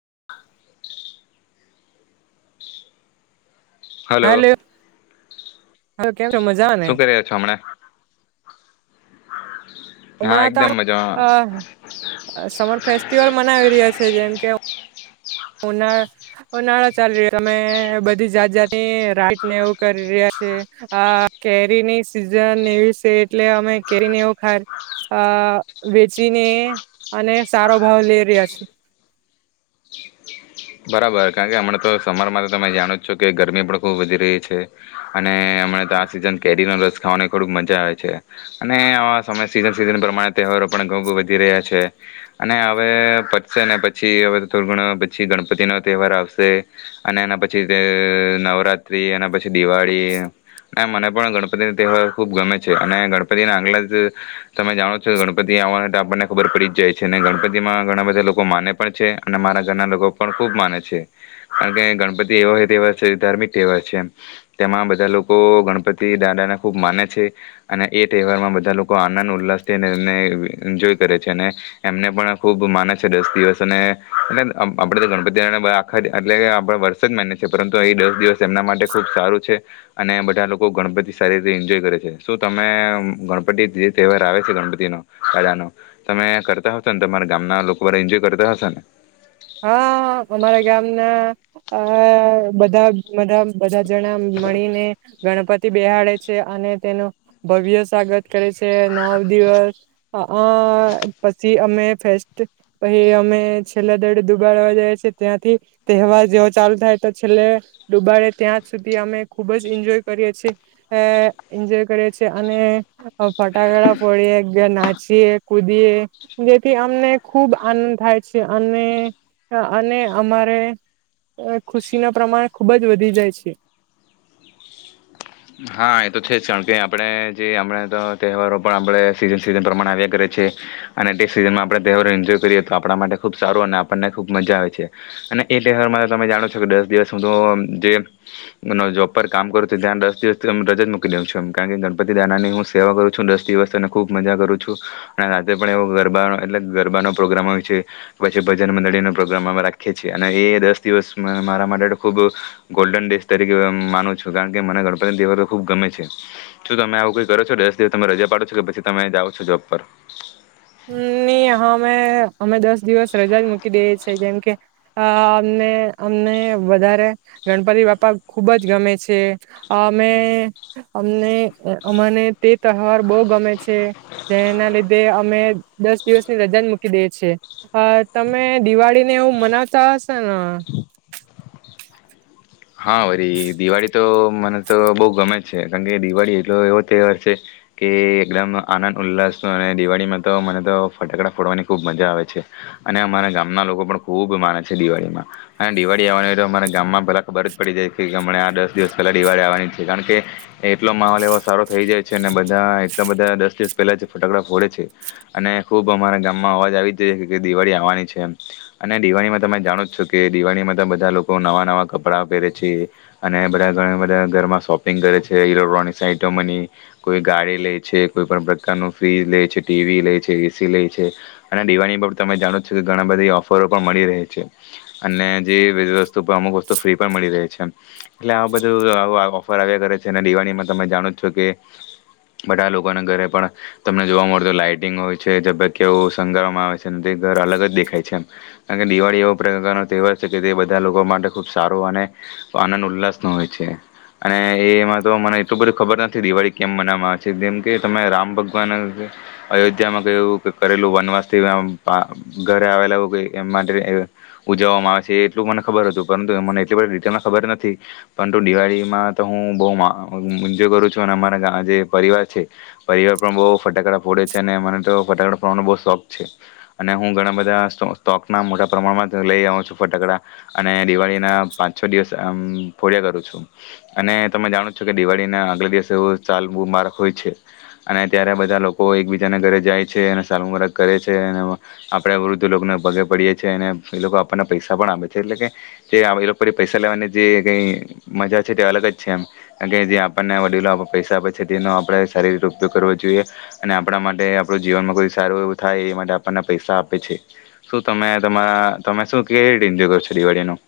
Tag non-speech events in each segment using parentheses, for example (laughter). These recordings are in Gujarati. (inaudible) Hello hello. (inaudible) કેમ છો, મજા ને? શું કરી રહ્યા છો હમણાં હા હમણાં તો એકદમ મજામાં સમર ફેસ્ટિવલ મનાવી રહ્યા છે જેમ કે ઉનાળા ઉનાળા ચાલી રહ્યો અમે બધી જાત જાત રાઈટને એવું કરી રહ્યા છે આ કેરીની સિઝન એવી છે એટલે અમે કેરીને એવ વેચીને અને સારો ભાવ લે રહ્યા છે બરાબર કારણ કે હમણાં તો સમરમાં તો તમે જાણો જ છો કે ગરમી પણ ખૂબ વધી રહી છે અને હમણા તો આ સિઝન કેરીનો રસ ખાવાની થોડીક મજા આવે છે અને આવા સમય સીઝન સિઝન પ્રમાણે તહેવારો પણ (unintelligible) વધી રહ્યા છે અને હવે પતશે ને પછી હવે થોડું ઘણ પછી ગણ ગણપતિનો તહેવાર આવશે અને એના પછી નવરાત્રિ એના પછી દિવાળી અને મને પણ ગણપતિનો તહેવાર ખૂબ ગમે છે અને ગણપતિના આગલા જ તમે જાણો છો ગણપતિ આવવા આપણને ખબર પડી જ જાય છે અને ગણપતિમાં ઘણા બધા લોકો માને પણ છે અને મારા ઘરના લોકો ખૂબ માને છે કારણ કે ગણપતિ એવો તહેવાર છે ધાર્મિક તહેવાર છે તેમાં બધા લોકો ગણપતિ દાદાને ખૂબ માને છે અને એ તહેવારમાં બધા લોકો આનંદ ઉલ્લાસ થઈને એને એન્જોય કરે છે અને એમને પણ ખૂબ માને છે દસ દિવસ અને (unintelligible) આપણે તો આગલા દિવસે વર્ષ જ માન છીએ પરંતુ એ દસ દિવસ એમના માટે ખૂબ સારું છે અને બધા લોકો ગણપતિ સારી રીતે એન્જોય કરે છે શું તમે ગણપતિ જે તહેવાર આવે છે ગણપતિ દાદાનો તમે કરતા હશો ને તમારા ગામના લોકો બધા એન્જોય કરતા હશો ને હા અમારા ગામના આ બધાા બધા જ જણા મળીને ગણપતિ બેહાડે છે અને તેનું ભવ્ય સ્વાગત કરે છે નવ દિવસ આ પછી અમે ફેસ્ટ પહી અમે છેલ્લા દુબાડવા જઈએ છીએ ત્યાંથી તહેવાર જેવો ચાલુ થાય તો છેલ્લે દુબાડે ત્યાં સુધી અમે ખુબ જ એન્જોય કરીએ છીએ એન્જોય કરીએ છીએ અને ફટાકડા ફોડીએ નાચીએ કૂદીએ જેથી અમને ખૂબ આનંદ થાય છે અને અને અમારે ખુશી નો પ્રમાણ ખુબ જ વધી જાય છે હા એ તો છે જ કારણ કે આપણે જે આપણે તો તહેવારો પણ આપણે સીઝન સીઝન પ્રમાણે આવ્યા કરે છ છે અને તે સિઝનમાં આપણે તહેવારો એન્જોય કરીએ તો આપણા માટે ખુબ સારો અને આપણને ખુબ મજા આવે છે અને એ તહેવારમાં તમે જાણો છો કે દસ દિવસ હું તો જે જોબ પર કામ કરું છું ત્યાં દસ દિવસ રજા જ મૂકી દઉં છું એમ કારણ કે ગણપતિ દાનાની હું સેવા કરું છું દસ દિવસ અને ખૂબ મજા કરું છું અને રાત્રે પણ એવો ગરબાનો એટલે ગરબાનોો પ્રોગ્રામ હો છે કે પછી ભજન મંડળીનોો પ્રોગ્રામ રાખીએ છીએ અને એ દસ દિવસ મારા માટે ખૂબ ગોલ્ડન ડેેશ તરીકે માનું છું કારણ કે મનેણ દ (unintelligible) ખુબ ગમે છે શું તમે આવું કઈ કરો છો દસ દિવસ તમે રજા પાડો છો કે પછી તમે જાઓ છો જોબ પર ની હવે અમે દસ દિવસ રજા જ મૂકી દઈએ છેએ કેમ કે અ અમને અમને વધારે ગણપતિ બાપ્પા ખુબ જ ગમે છે અમે અમને અમને તે તહેવાર બહુ ગમે છે જેના લીધે અમે દસ દિવસ ની રજા જ મૂકી દયે છે તમે દિવાળી ને એવું મનાવતા હસો ને હા વરી દિવાળી તો મને તો બહુ ગમે છે કારણ કે દિવાળી એટલો એવો તહેવાર છે કે એકદમ આનંદ ઉલ્લાસનો અને દિવાળીમાં તો મને તો ફટાકડા ફોડવાની ખૂબ મજા આવે છે અને અમારા ગામના લોકો પણ ખૂબ માને છે દિવાળીમાં અને દિવાળી આવવાની હોય તો અમારા ગામમાં પેલાં (inaudible) પડી જાય (unintelligible) આ દસ દિવસ પહેલા દિવાળી આવવાની છે કારણ કે એટલો માહોલ એવો સારો થઈ જાય છે અને બધા એટલા બધા દસ દિવસ પહેલાં જ ફટાકડા ફોડે છે અને ખૂબ અમારા ગામમાં અવાજ આવી જાય છે કે દિવાળી આવવાની છે એમ અને દિવાળીમાં તમે જાણો જ છો કે દિવાળીમાં તો બધા લોકો નવા નવા કપડાં પહેરે છે અને બધા ઘણા બધા ઘરમાં શોપિંગ કરે છે ઇલેક્ટ્રોનિકસ આઈટમોની કોઈ ગાડી લે છે કોઈ પણ પ્રકારનું ફ્રીજ લે છે ટી વી લે છે એ સી લે છે અને દિવાળ પર તમે જાણો છો કે ઘણા બધી ઓફરો પણ મળી રહે છે અને જે બધી વસ્તુ પર અમુક તો ફ્રી પણ મળી રહે છે એટલે આ બધું ઓફર આવ્યા કરે છે અને દિવાળીમાં તમે જાણો જ છો કે બધા લોકોને ઘરે પણ તમને જોવા મળતો લાાઈટિંગ હોય છે ઝબકિયાંઓ સંણગારવામાં આવે છે તે ઘર અલગ જ દેખાય છે એમ કારણ કે દિવાળી એવો પ્રકારનો તહેવાર છે કે તે બધા લોકો માટે ખુબ સારો અને આનંદ ઉલ્લાસ નો હોય છે અને એમાં તો મને એટલું બધ ખબર નથી દિવાળી કેમ મનાવામાં આવે છે જેમ કે તમે રામ ભગવાન અયોધ્યામાં કરેલું વનવાસ થી પરંતુ મને એટલી બધ ડિટેલમાં ખબર નથી પરંતુ દિવાળીમાં તો હું બહુજય કરું છું અને અમારા જે પરિવાર છે પરિવાર પણ બહુ ફટાકડા ફોડે છે અને મને તો ફટાકડા ફોડવાનો બહ શોખ છે અને હું ઘણા બધા સ્ટોકના મોટા પ્રમાણમાં લઈ આવ છું ફટાકડા અને દિવાળીના પાંચ છ દિવસ આમ ફોડ્યા કરું છું અને તમે જાણો છો કે દિવાળીના આગલા દિવસે એવું સાલમૂં બારખ હોય છે અને ત્યારે બધા લોકો એકબીજાને ઘરે જાય છે અને સાલમું બારખ કરે છે અને આપણે વૃદ્ધ લોકોને પગે પડીએ છીએ અને એ લોકો આપણને પૈસા પણ આપે છે એટલે કે જે એ લોકો પૈસા લેવાની જે કઈ મજા છે તે અલગ જ છે એમ કાર કે જે આપણને વડીલો પૈસા આપે છે તેનો આપણેે સારી રીતે ઉપયોગ કરવો જોઈએ અને આપણા માટે આપણું જીવનમાં કોઈ સારું એવું થાય એ માટે આપણને પૈસા આપે છે શું તમે તમારા તમે શું કેવી રીતે એન્જય કરો છો દિવાળીનું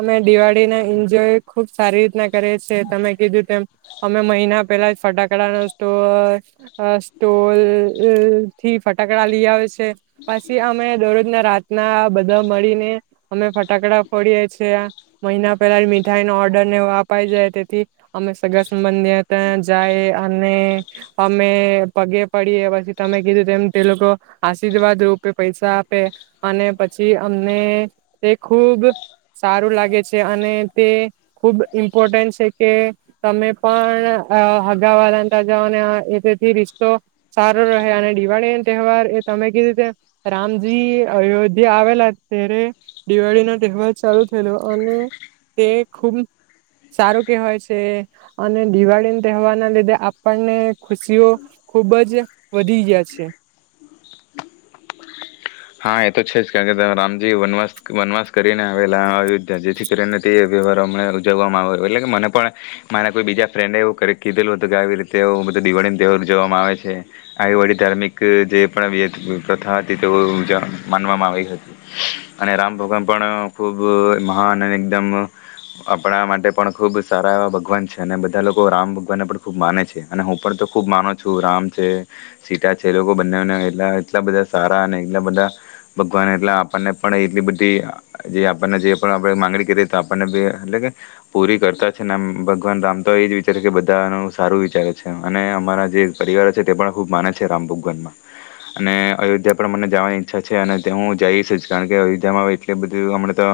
અમે દિવાળી ના એન્જોય ખુબ સારી રીતના કરીએ છે તમે કીધું તેમ અમે મહિના પેલા ફટાકડા ન સ્ટોક સ્ટોલ થી ફટાકડા લઈ આવે છે પછી અમે દરરોજ ના રાતના બધા મળીને અમે ફટાકડા ફોડીએ છીએ મહિના પેલા મીઠાઈ ન ઓર્ડર નેવ અપાઈ જાય તેથી અમે સગા સંબંધી ત્યાં જાય અને અમે પગે પડીએ પછી તમે કીધું તે લોકો આશીર્વાદ રૂપે પૈસા આપે અને પછી અમને એ ખુબ સારું લાગે છે અને તે ખુબ ઇમ્પોર્ટન્ટ છે કે તમે પણ હગાવા રાતા જઓ અને એ તેથી રિશતો સારો રહે અને દિવાળીનો તહેવાર એ તમે કેવી રીતે રામજી અયોધ્યા આવેલા ત્યારે દિવાળીનો તહેવાર સારું થયેલું અને તે ખૂબ સારું કેહેવાય છે. અને દિવાળી તહેવારના લીધે આપણને ખુશીઓ ખુબ જ વધી ગ્યા છે. હા એ તો છે જ. કારણ કે ત રામજી વનવાસ વનવાસ કરીને આવેલા અયોધ્યા, જેથી કરીને તે વ્યવહાર હમને ઉજવવામાં આવ્યો. એટલે કે મને પણ મારા કોઈ બીજા ફ્રેન્ડે એવું કીધેલું હતું, કે આવી રીતે એવું બધું દિવાળીન તહેવાર ઉજવવામાં આવે છે. આવી બધી ધાર્મિક જે પણ પ્રથા હતી તેઓ માનવામાં આવી હતી. અને રામ ભગવાન પણ ખૂબ મહાન અને એકદમ આપણા માટે પણ ખૂબ સારા એવા ભગવાન છે. અને બધા લોકો રામ ભગવાનને પણ ખૂબ માને છે અને હું પણ તો ખૂબ માનો છું રામ છે સીતા છે. એ લોકો બંને એલા એટલા બધા સારા અને એટલા બધા ભગવાન એટલા આપણને પણ એટલી બધી જે આપણને જે પણ આપણે માંગણી કરી તો આપણને બી એટલે કે પૂરી કરતા છે. ભગવાન રામ તો એ જ વિચારે છે કે બધાનું સારું વિચારે છે. અને અમારા જે પરિવારો છે તે પણ ખૂબ માને છે રામ ભગવાનમાં. અને અયોધ્યા પણ મને જવાની ઈચ્છા છે, અને ત્યાં હું જઈશ જ. કારણ કે અયોધ્યામાં એટલી બધું હમણાં તો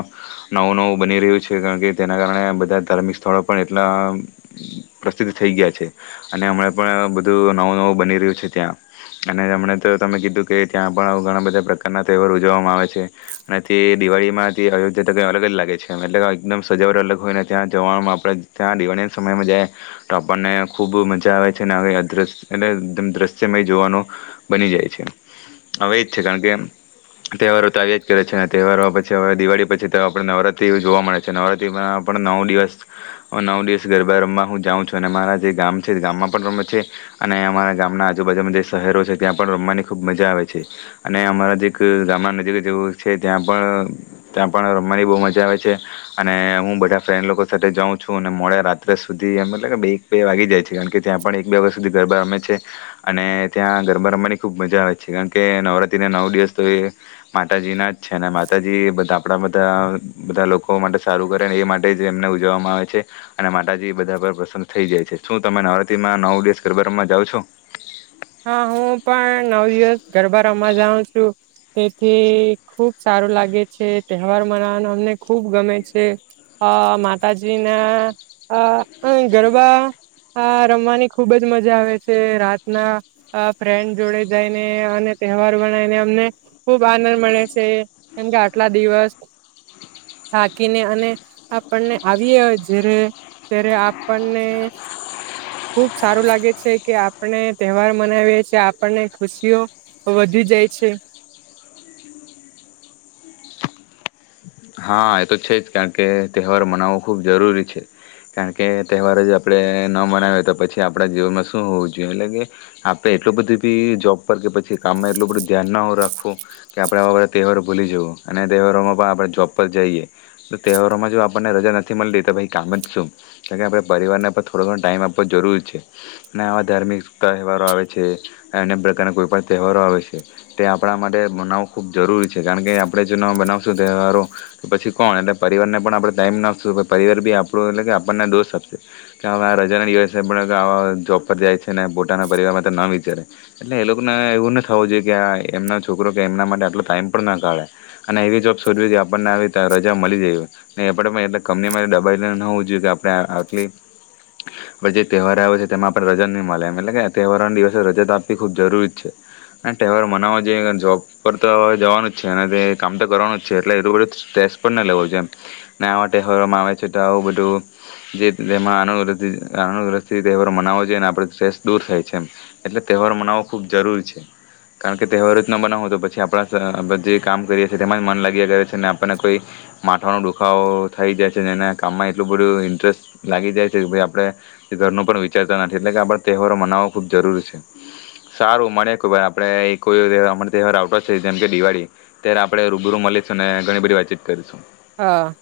નવું નવું બની રહ્યું છે, કારણ કે તેના કારણે બધા ધાર્મિક સ્થળો પણ એટલા પ્રસિદ્ધ થઈ ગયા છે. અને હમણાં પણ બધું નવું નવું બની રહ્યું છે ત્યાં અને હમણા તો તમે કીધું કે ત્યાં પણ ઘણા બધા પ્રકારના તહેવાર ઉજવવામાં આવે છે. અનેથી દિવાળીમાંથી અયોધ્યા તો કંઈ અલગ જ લાગે છે એમ. એટલે કે એકદમ સજાવટ અલગ હોયને ત્યાં જવામાં આપણે ત્યાં દિવાળીના સમયમાં જાય તો આપણને ખૂબ મજા આવે છે અને અ દ્રશ્ય એટલે એકદમ દ્રશ્યમય જોવાનું બની જાય છે. હવે એ જ છે, કારણ કે તહેવારો તો આવ્યાજ કરે છે. અને તહેવારો પછી હવે દિવાળી પછી તો આપણે નવરાત્રી એવું જોવા મળે છે. નવરાત્રીમાં પણ નવ દિવસ નવ દિવસ ગરબા રમવા હું જાઉં છું. અને મારા જે ગામ છે ગામમાં પણ રમે છે, અને અમારા ગામના આજુબાજુમાં જે શહેરો છે ત્યાં પણ રમવાની ખુબ મજા આવે છે છે. અને અમારા જે ગામડા નજીક જેવું છે ત્યાં પણ ત્યાં પણ રમવાની બહુ મજા આવે છે. અને હું બધા ફ્રેન્ડ લોકો સાથે જાઉં છું અને મોડે રાત્રે સુધી મતલબ એક બે વાગી જાય છે, કારણ કે ત્યાં પણ એક બે વાગ્યા સુધી ગરબા રમે છે. અને ત્યાં ગરબા રમવાની ખુબ મજા આવે છે. કારણ કે નવરાત્રીને નવ દિવસ તો એ માતાજીના જ છે. અને માતાજી બધા આપણા બધા બધા લોકો માટે સારું કરે ને એ માટે જ એમને ઉજવવામાં આવે છે. અને માતાજી બધા પર પ્રસન્ન થઈ જાય છે. શું તમે નવરાત્રીમાં નવ દિવસ ગરબા રમવા જાઓ છો? હા હું પણ નવ દિવસ ગરબા રમાવા જાઉં છું. તેથી ખુબ સારું લાગે છે, તહેવાર મનાવાનું અમને ખૂબ ગમે છે. અ માતાજીના અ ગરબા રમવાની ખૂબ જ મજા આવે છે. રાતના અ ફ્રેન્ડ જોડે જઈને અને તહેવાર મનાવીને અમને ખુબ આનંદ મળે છે. કેમકે આટલા દિવસ થાકીને અને આપણને આવીએ જ ત્યારે આપણને ખૂબ સારું લાગે છે કે આપણે તહેવાર મનાવીએ છીએ, આપણને ખુશીઓ વધી જાય છે. હા, એ તો છે જ, કારણ કે તહેવાર મનાવવો ખૂબ જરૂરી છે. કારણ કે તહેવાર જ આપણે ન મનાવીએ તો પછી આપણા જીવનમાં શું હોવું જોઈએ. એટલે કે આપણે એટલું બધું બી જોબ પર કે પછી કામમાં એટલું બધું ધ્યાન ના રાખવું કે આપણે આવા બધા તહેવાર ભૂલી જવું. અને તહેવારોમાં પણ આપણે જોબ ઉપર જઈએ. તો તહેવારોમાં જો આપણને રજા નથી મલતી તો ભાઈ કામ જ શું? કારણ કે આપણે પરિવારને પર થોડો ઘણો ટાઈમ આપવો જરૂરી જ છે. ને આવા ધાર્મિક તહેવારો આવે છે, અન્ય પ્રકારના કોઈ પણ તહેવારો આવે છે તે આપણા માટે મનાવવું ખૂબ જરૂરી છે. કારણ કે આપણે જો ન મનાવશું તહેવારો પછી કોણ એને પરિવારને પણ આપણે ટાઈમ નાશું પરિવાર બી આપણું એટલે કે આપણને દોશ આપશે કે હવે આ રજાના દિવસે પણ આ જોબ પર જાય છે. પોતાના પરિવાર ના વિચારે એટલે એ લોકોને એવું ન થવું જોઈએ કે આ એમના છોકરો કે એમના માટે આટલો ટાઈમ પણ ના કાઢે અને એવી જોબ શોધવી કે આ આપણને આવી રજા મળી ગઈ આપણે પણ એટલે કંપનીમાં દબાવીને ન હોવું જોઈએ કે આપણે આ આટલી પછી તહેવાર આવે છે તેમાં આપણે રજા ની મળે એમ એટલે કે આ તહેવારો દિવસે રજા તો આપવી ખૂબ જરૂરી જ છે ને તહેવાર મનાવવા જઈએ, જોબ પર તો હવે જવાનું જ છે અને તે કામ તો કરવાનું જ છે. એટલે એટલું બધું સ્ટ્રેસ પણ ન લેવો જેમ ને આવા તહેવારોમાં આવે છે તો આવું બધું જે ટ્રેન માં આનુ રથી આનુ રથી તહેવારો મનાવો જોઈએ અને આપણ સ્ટ્રેસ દૂર થાય છે એમ એટલે તહેવારો મનાવવો ખૂબ જરૂરી છે. કારણ કે તહેવાર જ ન બનાવવો તો પછી આપણા (inaudible) બધે કામ કરીએ છીએ તેમાં મન લા (inaudible) છેને આપણને કોઈ માથાનો દુખાવો થઈ જાય છેને એ કામમાં એટલું બધું ઇન્ટરેસ્ટ લાગી જાય છે. જે આપણે ઘરનું પણ વિચારતા નથી એટલે કે આપ તહેવારો મનાવો ખુબ જરૂરી છે. સારું મળે કેાઈ આપડે કો તહેવાર આવતો છે જેમકે દિવાળી ત્યારે આપણે રૂબરૂ મળી અને ઘણી બધી વાતચીત કરીશું. હા.